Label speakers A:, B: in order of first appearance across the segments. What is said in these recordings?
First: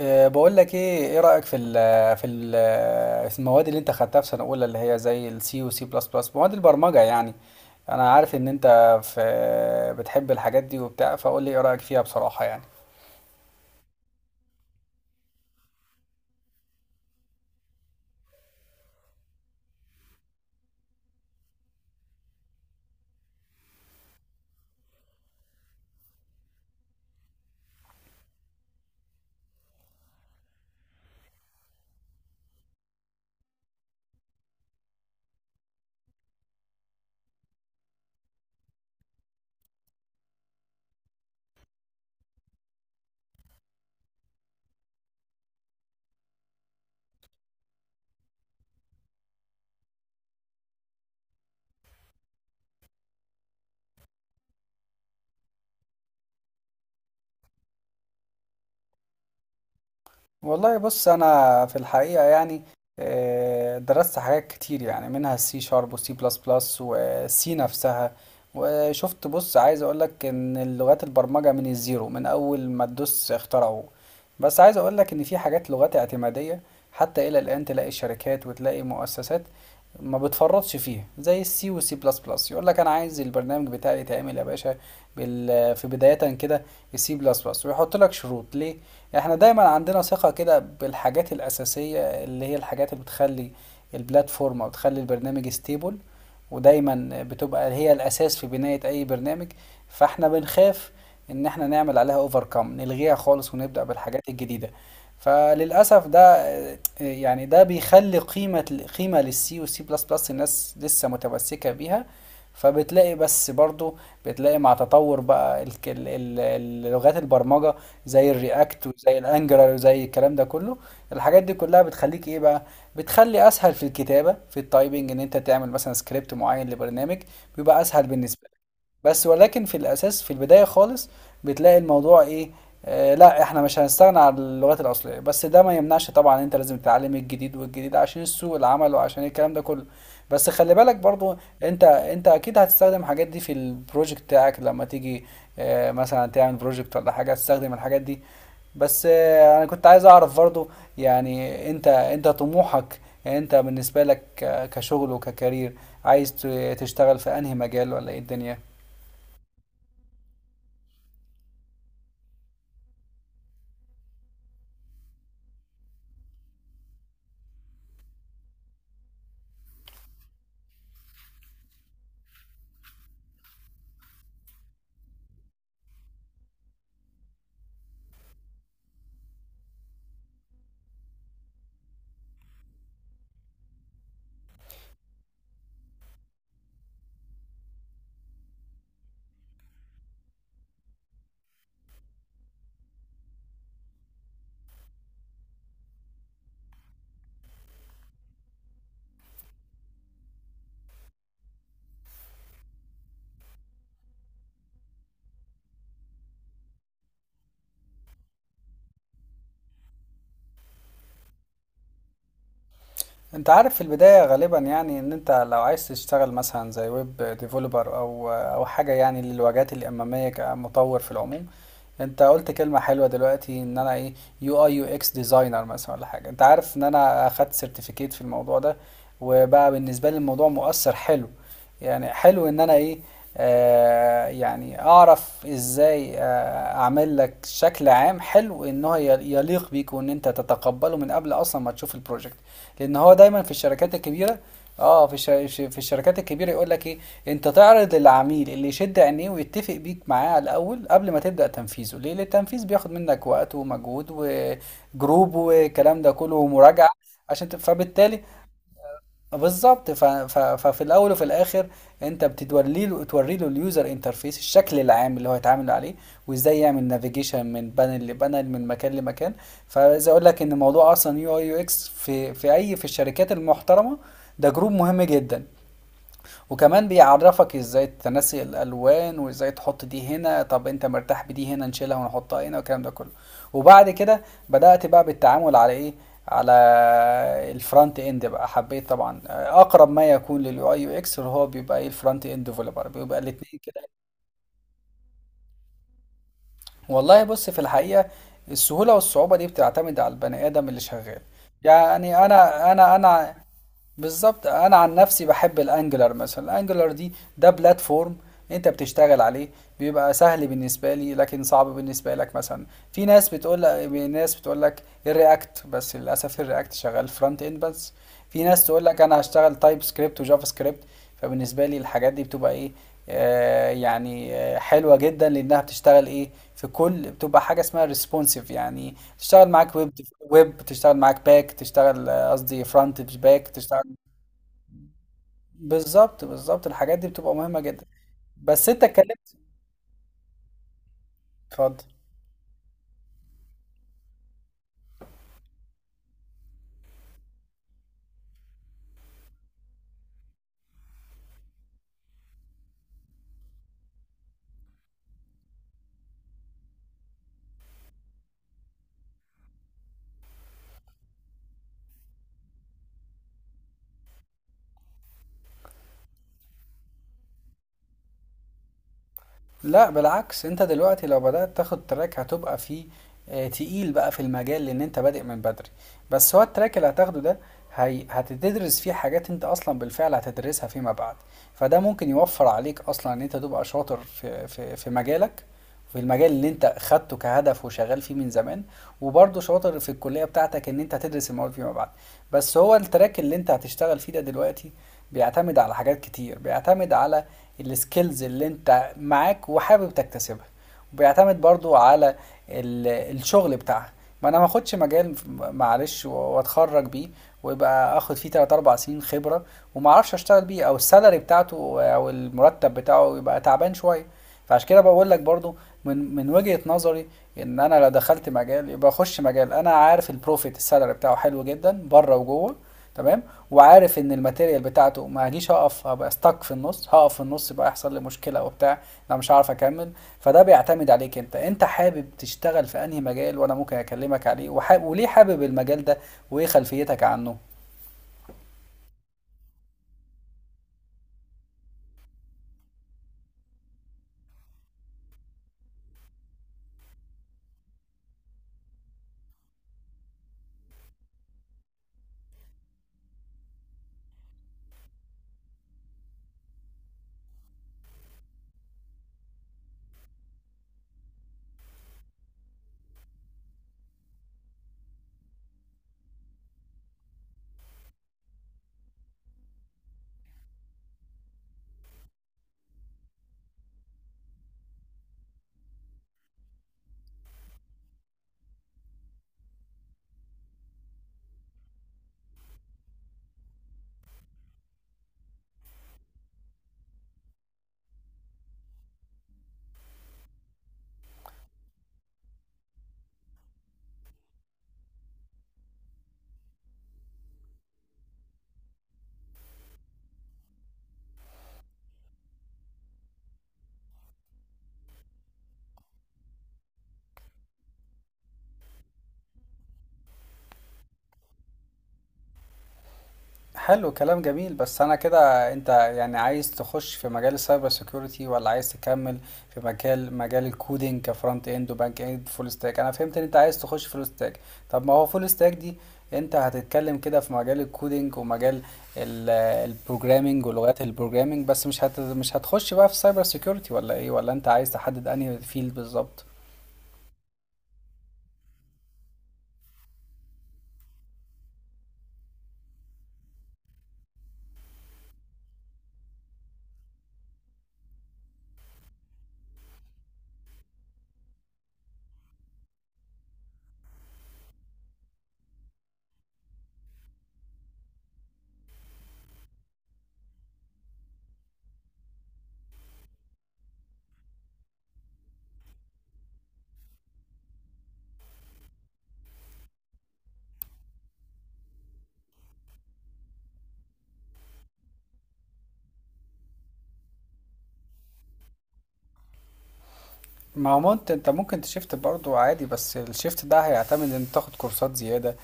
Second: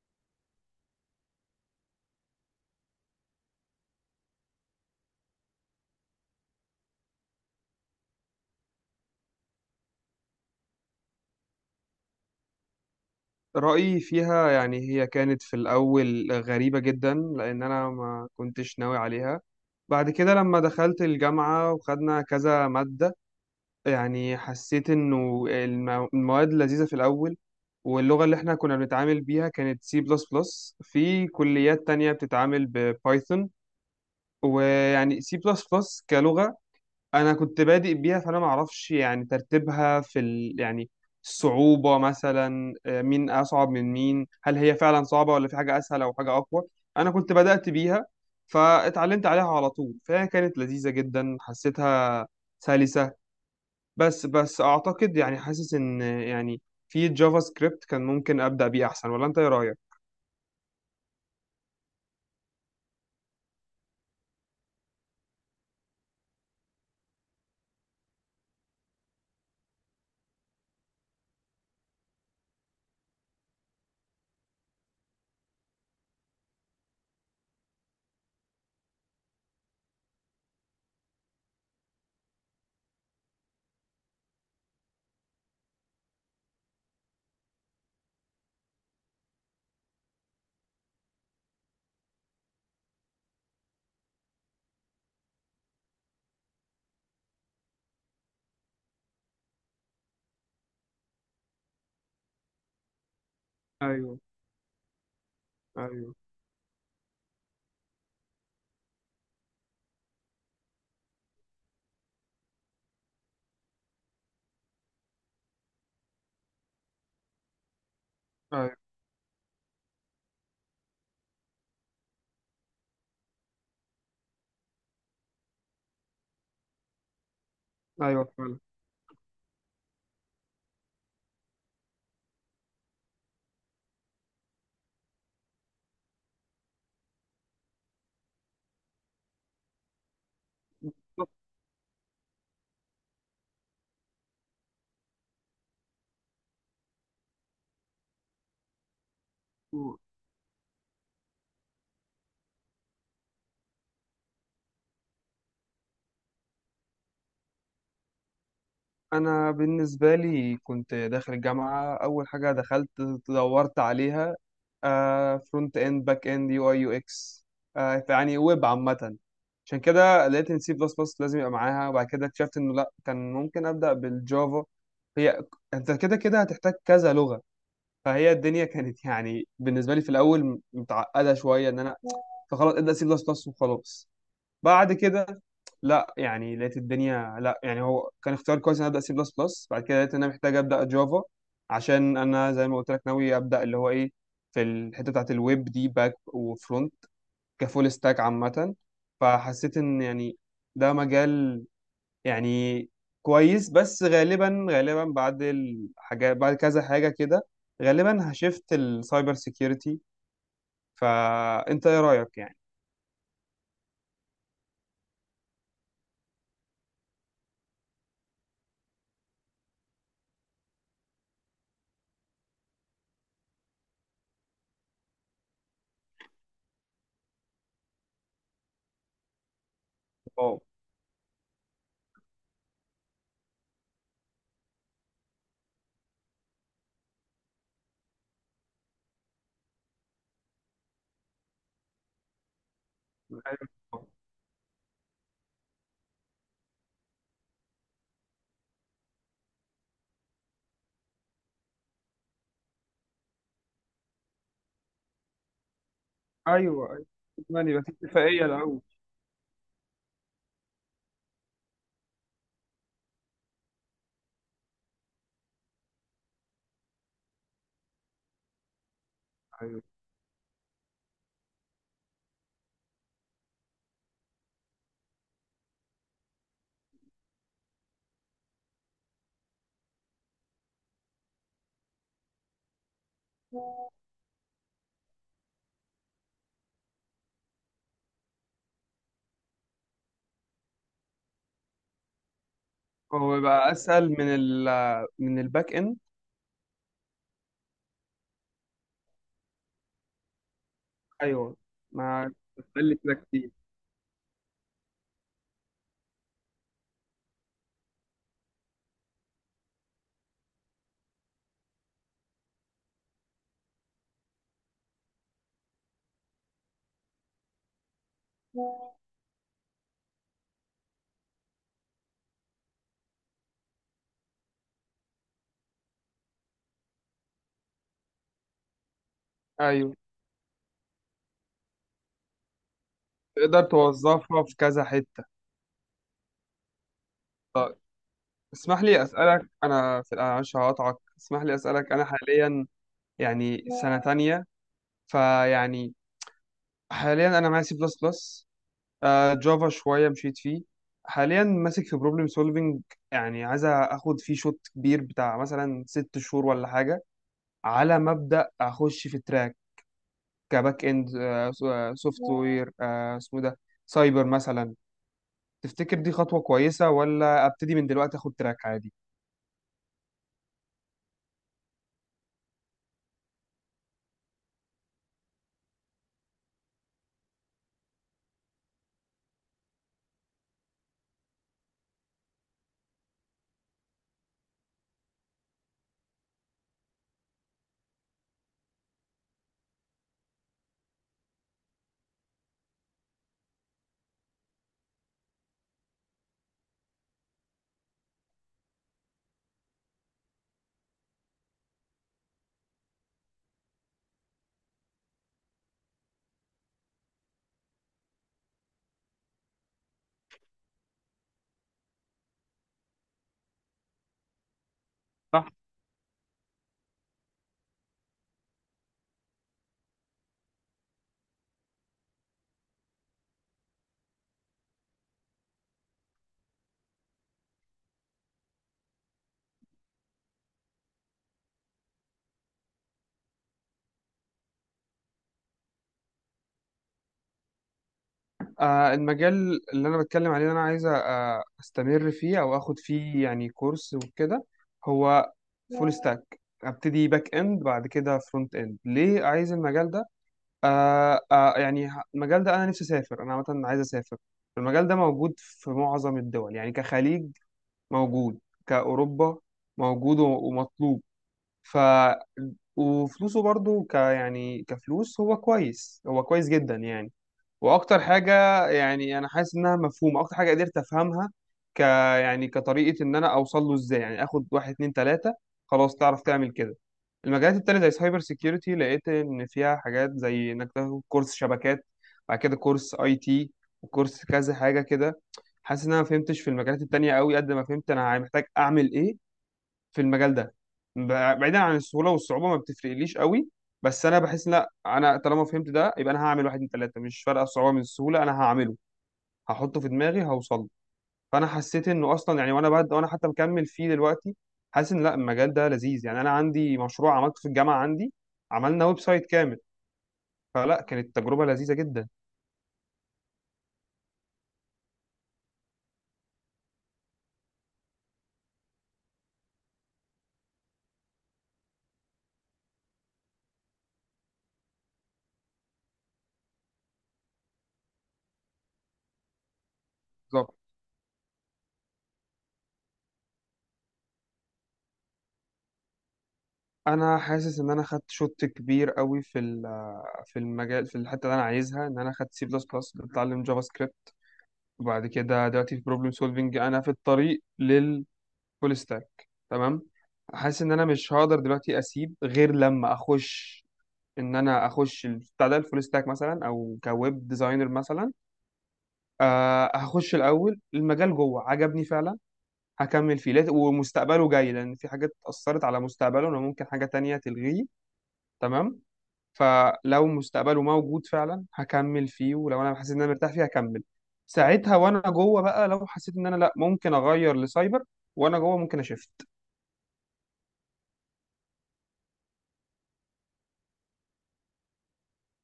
A: بقول لك ايه رأيك في المواد اللي انت خدتها في سنة اولى، اللي هي زي السي وسي بلس بلس، مواد البرمجة يعني. انا عارف ان انت في بتحب الحاجات دي وبتاع، فقول لي ايه رأيك فيها بصراحة يعني.
B: رأيي فيها يعني هي كانت في الأول غريبة جدا، لأن أنا ما كنتش ناوي عليها. بعد كده لما دخلت الجامعة وخدنا كذا مادة، يعني حسيت إنه المواد لذيذة في الأول. واللغة اللي إحنا كنا بنتعامل بيها كانت سي بلس بلس، في كليات تانية بتتعامل ببايثون. ويعني سي بلس بلس كلغة، انا كنت بادئ بيها، فانا ما اعرفش يعني ترتيبها يعني الصعوبة مثلا، مين اصعب من مين؟ هل هي فعلا صعبة ولا في حاجة اسهل او حاجة اقوى؟ انا كنت بدأت بيها، فاتعلمت عليها على طول، فهي كانت لذيذة جدا، حسيتها سلسة. بس اعتقد يعني حاسس ان يعني في جافا سكريبت كان ممكن ابدأ بيه احسن، ولا انت ايه رأيك؟
A: والله بص، انا في الحقيقه يعني درست حاجات كتير يعني منها السي شارب وسي بلس بلس وسي نفسها. وشفت، بص، عايز اقولك ان اللغات البرمجه من الزيرو، من اول ما تدوس اخترعوه. بس عايز اقولك ان في حاجات لغات اعتماديه، حتى الى الان تلاقي شركات وتلاقي مؤسسات ما بتفرطش فيها، زي السي والسي بلس بلس. يقول لك انا عايز البرنامج بتاعي يتعمل يا باشا في بدايه كده، السي بلس بلس، ويحط لك شروط ليه. احنا دايما عندنا ثقة كده بالحاجات الأساسية، اللي هي الحاجات اللي بتخلي البلاتفورم أو بتخلي البرنامج ستيبل، ودايما بتبقى هي الأساس في بناية أي برنامج. فاحنا بنخاف إن احنا نعمل عليها اوفركم، نلغيها خالص ونبدأ
B: ايوه،
A: بالحاجات الجديدة. فللأسف
B: ايوه،
A: ده يعني ده بيخلي قيمة قيمة للسي والسي بلس بلس، الناس لسه متمسكة بيها. فبتلاقي بس برضو، بتلاقي مع تطور بقى اللغات البرمجة، زي
B: ايوه،
A: الرياكت وزي الانجلر وزي الكلام ده كله. الحاجات دي كلها بتخليك ايه بقى؟ بتخلي اسهل في الكتابة في التايبنج، ان انت تعمل مثلا سكريبت معين لبرنامج، بيبقى اسهل
B: ايوه،
A: بالنسبة.
B: فعلا.
A: بس ولكن في الأساس في البداية خالص، بتلاقي الموضوع إيه؟ آه لا، إحنا مش هنستغنى عن اللغات الأصلية، بس ده ما يمنعش طبعا أنت لازم تتعلم الجديد والجديد عشان سوق العمل وعشان الكلام ده كله. بس خلي بالك برضو، أنت أنت أكيد هتستخدم الحاجات دي في البروجكت بتاعك لما تيجي آه مثلا تعمل بروجكت ولا حاجة، هتستخدم الحاجات دي. بس انا كنت عايز اعرف برضو، يعني انت طموحك، انت بالنسبة لك كشغل وككارير، عايز تشتغل في انهي مجال ولا ايه الدنيا؟
B: انا بالنسبه لي كنت داخل الجامعه، اول حاجه دخلت دورت عليها، فرونت اند، باك اند، UI UX، يعني ويب عامه. عشان كده لقيت ان سي بلس بلس لازم يبقى معاها، وبعد كده اكتشفت انه لا، كان ممكن ابدا بالجافا. هي انت كده كده هتحتاج كذا لغه، فهي الدنيا كانت يعني بالنسبه لي في الاول متعقده شويه، ان انا، فخلاص ابدا سي بلس بلس وخلاص. بعد كده لا يعني لقيت الدنيا، لا يعني هو كان اختيار كويس، ان أنا ابدا سي بلس بلس. بعد كده لقيت ان انا محتاج ابدا جافا، عشان انا زي ما قلت لك ناوي ابدا اللي هو ايه، في الحته بتاعت الويب دي، باك وفرونت، كفول ستاك عامه. فحسيت ان يعني ده مجال يعني كويس. بس غالبا غالبا بعد الحاجات، بعد كذا حاجه كده، غالبا هشفت السايبر سيكيورتي. فانت ايه رايك يعني؟
A: انت عارف في البداية غالبا، يعني ان انت لو عايز تشتغل مثلا زي ويب ديفلوبر او حاجة يعني للواجهات الامامية كمطور في العموم. انت قلت كلمة حلوة دلوقتي ان انا ايه، يو اي يو اكس ديزاينر مثلا ولا حاجة. انت عارف ان انا اخدت سيرتيفيكيت في الموضوع ده، وبقى بالنسبة لي الموضوع مؤثر حلو. يعني حلو ان انا ايه، يعني اعرف ازاي اعمل لك شكل عام حلو، ان هو يليق بيك وان انت تتقبله من قبل اصلا ما تشوف البروجكت. لان هو دايما في الشركات
B: اه،
A: الكبيره، اه في الش... في الشركات الكبيره يقول لك ايه، انت تعرض للعميل اللي يشد عينيه ويتفق بيك معاه على الاول قبل ما تبدا تنفيذه ليه، لأن التنفيذ بياخد منك وقت ومجهود وجروب والكلام ده كله ومراجعه،
B: ايوه، ايوه.
A: عشان
B: يعني يبقى في
A: فبالتالي
B: اتفاقيه الاول.
A: بالظبط ففي الاول وفي الاخر انت بتوري له اليوزر انترفيس، الشكل العام اللي هو هيتعامل عليه، وازاي يعمل نافيجيشن من بانل لبانل من مكان لمكان.
B: ايوه.
A: فعايز اقول لك ان موضوع اصلا يو اي يو اكس في الشركات المحترمه، ده جروب مهم جدا، وكمان بيعرفك ازاي تنسي الالوان وازاي تحط دي هنا، طب انت مرتاح بدي هنا نشيلها ونحطها هنا والكلام ده كله. وبعد كده بدأت بقى بالتعامل على ايه، على الفرونت اند بقى. حبيت طبعا اقرب ما يكون لليو اي يو اكس، اللي هو بيبقى ايه، الفرونت اند ديفلوبر، بيبقى
B: هو
A: الاتنين
B: يبقى
A: كده.
B: اسهل من الباك اند؟
A: والله بص في الحقيقة السهولة والصعوبة دي بتعتمد على البني آدم اللي شغال،
B: ايوه،
A: يعني
B: ما
A: أنا أنا
B: بتخلي كده
A: أنا
B: كتير.
A: بالظبط، انا عن نفسي بحب الانجلر مثلا. الانجلر دي ده بلاتفورم انت بتشتغل عليه، بيبقى سهل بالنسبه لي لكن صعب بالنسبه لك مثلا. في ناس بتقول لك ناس بتقول لك الرياكت، بس للاسف الرياكت شغال فرونت اند بس. في ناس تقول لك انا هشتغل تايب سكريبت وجافا سكريبت. فبالنسبه لي الحاجات دي بتبقى ايه، يعني حلوه جدا لانها بتشتغل ايه، في كل بتبقى حاجه اسمها ريسبونسيف، يعني تشتغل معاك ويب،
B: ايوه،
A: ويب تشتغل معاك باك، تشتغل قصدي فرونت باك
B: تقدر
A: تشتغل.
B: توظفها في كذا حته.
A: بالظبط الحاجات دي بتبقى مهمة جدا، بس
B: اسمح
A: انت
B: لي
A: اتكلمت.
B: اسالك انا في أنا معلش هقطعك، اسمح لي
A: اتفضل.
B: اسالك، انا حاليا يعني سنه تانية، فيعني حاليا انا معايا سي بلس بلس، جافا شويه مشيت فيه، حاليا ماسك في بروبلم سولفنج. يعني عايز اخد فيه شوط كبير بتاع مثلا 6 شهور ولا حاجه، على مبدأ اخش في تراك كباك اند، سوفت وير اسمه ده سايبر مثلا. تفتكر دي خطوة كويسة، ولا ابتدي من دلوقتي اخد تراك عادي؟
A: لا بالعكس، انت دلوقتي لو بدأت تاخد تراك هتبقى فيه تقيل بقى في المجال لان انت بادئ من بدري. بس هو التراك اللي هتاخده ده، هي هتدرس فيه حاجات انت اصلا بالفعل هتدرسها فيما بعد، فده ممكن يوفر عليك اصلا ان انت تبقى شاطر في في مجالك، في المجال اللي انت خدته كهدف وشغال فيه من زمان، وبرضه شاطر في الكلية بتاعتك ان انت تدرس المواد فيما بعد. بس هو التراك اللي انت هتشتغل فيه ده دلوقتي بيعتمد على حاجات كتير، بيعتمد على السكيلز اللي انت معاك وحابب تكتسبها، وبيعتمد برضو على الشغل بتاعها. ما انا ما اخدش مجال معلش واتخرج بيه ويبقى اخد فيه 3 4 سنين خبره وما اعرفش اشتغل بيه، او السالري بتاعته او المرتب بتاعه يبقى تعبان شويه. فعشان كده بقول لك
B: صح.
A: برضو، من وجهة نظري، ان انا لو دخلت مجال يبقى اخش مجال انا عارف البروفيت السالري بتاعه حلو جدا بره وجوه، تمام، وعارف ان الماتيريال بتاعته ما هجيش هقف هبقى ستك في النص، هقف في النص يبقى يحصل لي مشكله وبتاع، انا مش هعرف اكمل. فده بيعتمد عليك انت، انت حابب تشتغل في انهي مجال وانا ممكن اكلمك عليه، وحاب، وليه حابب المجال ده، وايه خلفيتك عنه.
B: المجال اللي انا بتكلم عليه، اللي انا عايز استمر فيه او اخد فيه يعني كورس وكده، هو فول ستاك. ابتدي باك اند بعد كده فرونت اند. ليه عايز المجال ده؟ يعني المجال ده انا نفسي اسافر، انا عامه عايز اسافر. المجال ده موجود في معظم الدول، يعني كخليج موجود، كأوروبا موجود ومطلوب. ف وفلوسه برضو، يعني كفلوس، هو كويس، هو كويس جدا يعني. واكتر حاجه، يعني انا حاسس انها مفهومه، اكتر حاجه قدرت افهمها ك يعني كطريقه، ان انا اوصل له ازاي، يعني اخد واحد اتنين تلاته، خلاص تعرف تعمل كده. المجالات التانية زي سايبر سيكيورتي، لقيت ان فيها حاجات زي انك تاخد كورس شبكات، بعد كده كورس IT، وكورس كذا حاجه كده. حاسس ان انا ما فهمتش في المجالات التانية قوي قد ما فهمت انا محتاج اعمل ايه في المجال ده، بعيدا عن السهوله والصعوبه ما بتفرقليش قوي. بس انا بحس لا، انا طالما فهمت ده يبقى انا هعمل واحد اتنين تلاته، مش فارقه الصعوبه من السهوله، انا هعمله، هحطه في دماغي، هوصل له. فانا حسيت انه اصلا يعني وانا حتى مكمل فيه دلوقتي، حاسس ان لا، المجال ده لذيذ. يعني انا عندي مشروع عملته في الجامعه عندي، عملنا ويب سايت كامل، فلا كانت تجربه لذيذه جدا.
A: حلو كلام جميل. بس انا كده انت يعني عايز تخش في مجال السايبر سيكيورتي ولا عايز تكمل في مجال الكودينج كفرونت اند وباك اند فول ستاك؟ انا فهمت ان انت عايز تخش فول ستاك. طب ما هو فول ستاك دي، انت هتتكلم كده في مجال الكودينج ومجال البروجرامينج
B: بالظبط.
A: ولغات البروجرامينج بس مش هتخش بقى في سايبر سيكيورتي ولا ايه، ولا انت عايز تحدد انهي فيلد بالظبط؟
B: انا حاسس ان انا خدت شوت كبير قوي في المجال، في الحته اللي انا عايزها، ان انا خدت سي بلس بلس، بتعلم جافا سكريبت، وبعد كده دلوقتي في بروبلم سولفنج انا في الطريق للفول ستاك، تمام. حاسس ان انا مش هقدر دلوقتي اسيب غير لما اخش، ان انا اخش بتاع ده الفول ستاك مثلا او كويب ديزاينر مثلا. هخش الاول المجال، جوه عجبني فعلا، هكمل فيه ومستقبله جاي، لان في حاجات اثرت على مستقبله، انا ممكن حاجه تانية تلغيه. تمام. فلو مستقبله موجود فعلا هكمل فيه، ولو انا حسيت ان انا مرتاح فيه هكمل. ساعتها وانا جوه بقى، لو حسيت ان انا لا، ممكن اغير لسايبر، وانا جوه ممكن اشفت.
A: ما هو انت ممكن تشيفت برضو عادي، بس الشيفت ده هيعتمد ان تاخد كورسات زيادة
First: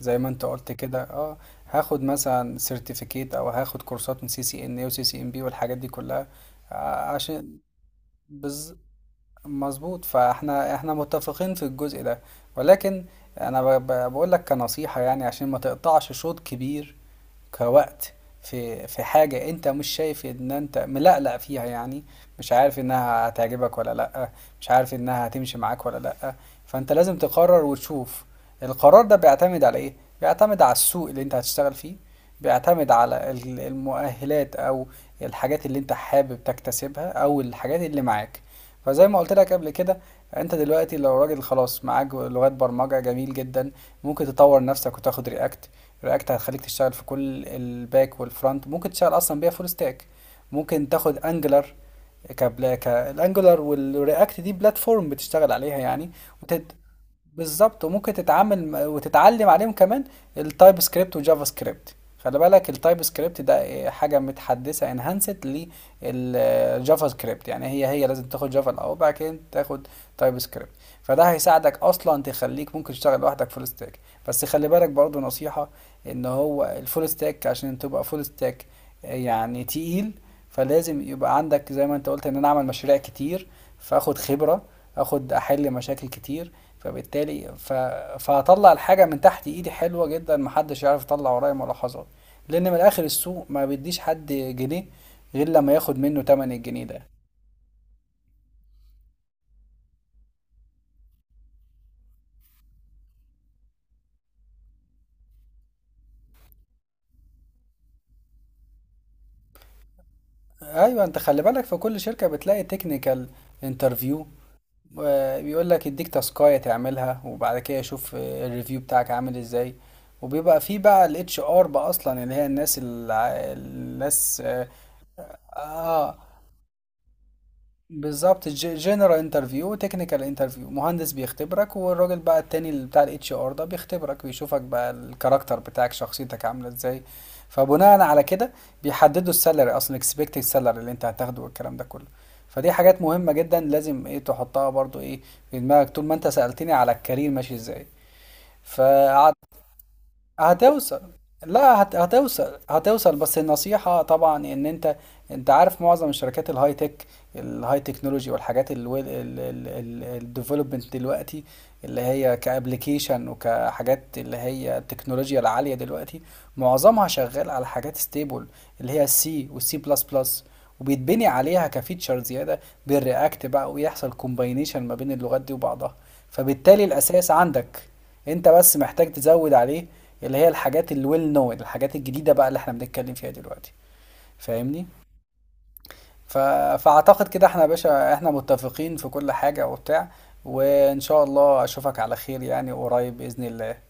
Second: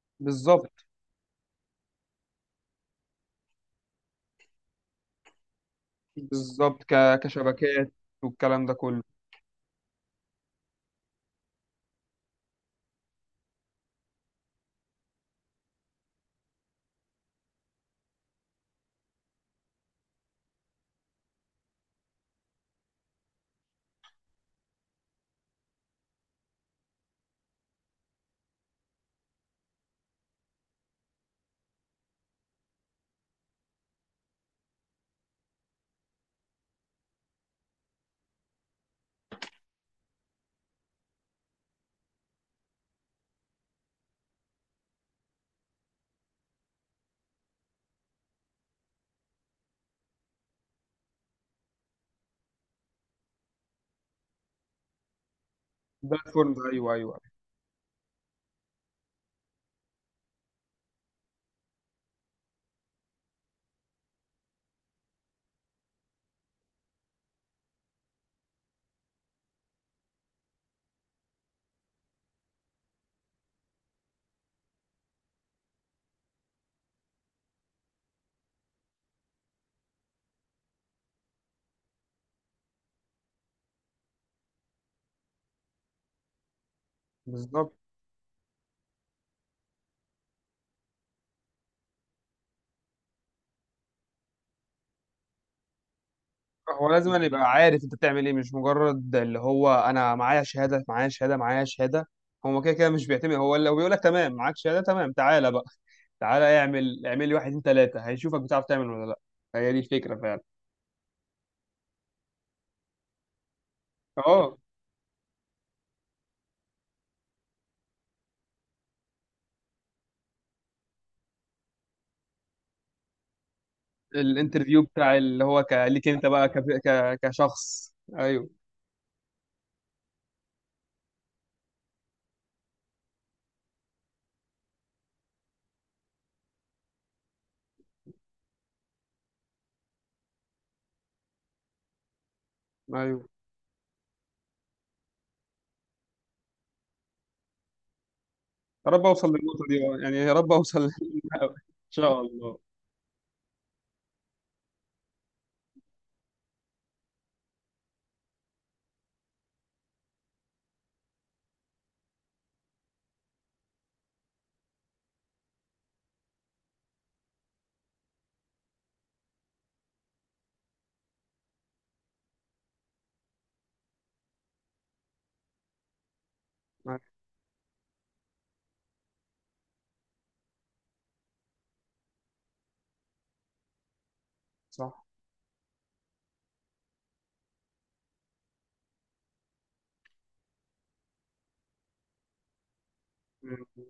A: زي ما انت قلت
B: بالظبط،
A: كده، اه. هاخد مثلا سيرتيفيكيت او هاخد كورسات من سي سي ان اي وسي سي ام بي والحاجات دي كلها،
B: بالظبط.
A: عشان
B: كشبكات، والكلام ده
A: بز...
B: كله.
A: مظبوط. فاحنا احنا متفقين في الجزء ده، ولكن انا بقول لك كنصيحة، يعني عشان ما تقطعش شوط كبير كوقت في حاجة انت مش شايف ان انت ملقلق فيها، يعني مش عارف انها هتعجبك ولا لأ، مش عارف انها هتمشي معاك ولا لأ. فانت لازم تقرر وتشوف. القرار ده بيعتمد على ايه؟ بيعتمد على السوق اللي انت هتشتغل فيه، بيعتمد على المؤهلات او الحاجات اللي انت حابب تكتسبها او الحاجات اللي معاك. فزي ما قلت لك قبل كده، انت دلوقتي لو راجل خلاص معاك لغات برمجة جميل جدا، ممكن تطور نفسك وتاخد رياكت. رياكت هتخليك تشتغل في كل الباك والفرونت، ممكن تشتغل اصلا بيها فول ستاك. ممكن تاخد انجلر، كبلا كالانجلر، والرياكت دي بلاتفورم بتشتغل عليها يعني.
B: بلاتفورم، ايوه،
A: وتت...
B: ايوه، أيوه.
A: بالظبط، وممكن تتعامل وتتعلم عليهم كمان التايب سكريبت وجافا سكريبت. خلي بالك التايب سكريبت ده إيه، حاجة متحدثة انهانست للجافا سكريبت، يعني هي لازم تاخد جافا الأول وبعد كده تاخد تايب سكريبت. فده هيساعدك أصلا تخليك ممكن تشتغل لوحدك فول ستاك. بس خلي بالك برضو نصيحة ان هو الفول ستاك عشان تبقى فول ستاك يعني تقيل، فلازم يبقى عندك زي ما انت قلت ان انا اعمل مشاريع كتير، فاخد خبرة، اخد احل مشاكل كتير. فبالتالي
B: بالظبط.
A: فهطلع الحاجة من تحت ايدي حلوة جدا، محدش يعرف يطلع ورايا ملاحظات، لان من الاخر السوق ما بيديش حد جنيه غير لما ياخد منه تمن الجنيه
B: هو
A: ده.
B: لازم أن يبقى عارف انت بتعمل ايه، مش مجرد اللي هو انا معايا شهاده، معايا شهاده، معايا شهاده. هو كده كده مش بيعتمد، هو لو بيقول لك تمام معاك شهاده، تمام تعالى بقى، تعالى اعمل، اعمل لي واحد اتنين تلاته، هيشوفك بتعرف تعمل ولا لا. هي دي الفكره فعلا.
A: ايوه، انت خلي بالك في كل شركة بتلاقي تكنيكال انترفيو،
B: اه،
A: بيقول لك يديك تاسكاية تعملها وبعد كده يشوف الريفيو بتاعك عامل ازاي. وبيبقى فيه بقى الاتش ار، بقى اصلا اللي هي الناس
B: الانترفيو بتاع، اللي هو ليك
A: آه،
B: انت بقى، كشخص،
A: بالظبط.
B: ايوه،
A: جنرال انترفيو وتكنيكال انترفيو، مهندس بيختبرك، والراجل بقى التاني اللي بتاع الاتش ار ده بيختبرك ويشوفك بقى الكاركتر بتاعك شخصيتك عامله ازاي. فبناء على كده بيحددوا السالري، اصلا اكسبكتد سالري اللي انت هتاخده والكلام ده كله. فدي حاجات
B: ايوه.
A: مهمه جدا لازم ايه تحطها برضو ايه في دماغك، طول ما انت سألتني على الكارير ماشي ازاي،
B: يا رب اوصل
A: فقعدت.
B: للنقطه دي يعني يا رب اوصل
A: هتوصل،
B: للنقطة دي.
A: لا
B: ان شاء
A: هتوصل
B: الله.
A: هتوصل بس النصيحة طبعا ان انت، انت عارف معظم الشركات الهاي تك، الهاي تكنولوجي والحاجات الديفلوبمنت دلوقتي، اللي هي كابليكيشن وكحاجات اللي هي التكنولوجيا العالية دلوقتي، معظمها شغال على حاجات ستيبل اللي هي السي والسي بلس بلس، وبيتبني عليها كفيتشر زيادة بالرياكت بقى، ويحصل كومباينيشن ما بين اللغات دي وبعضها. فبالتالي الأساس عندك، انت بس محتاج تزود عليه اللي هي الحاجات الويل نون، الحاجات الجديدة بقى اللي احنا بنتكلم فيها دلوقتي. فاهمني، ف... فأعتقد كده احنا يا باشا احنا متفقين في كل حاجة وبتاع، وإن شاء الله أشوفك على خير يعني قريب بإذن
B: صح.
A: الله.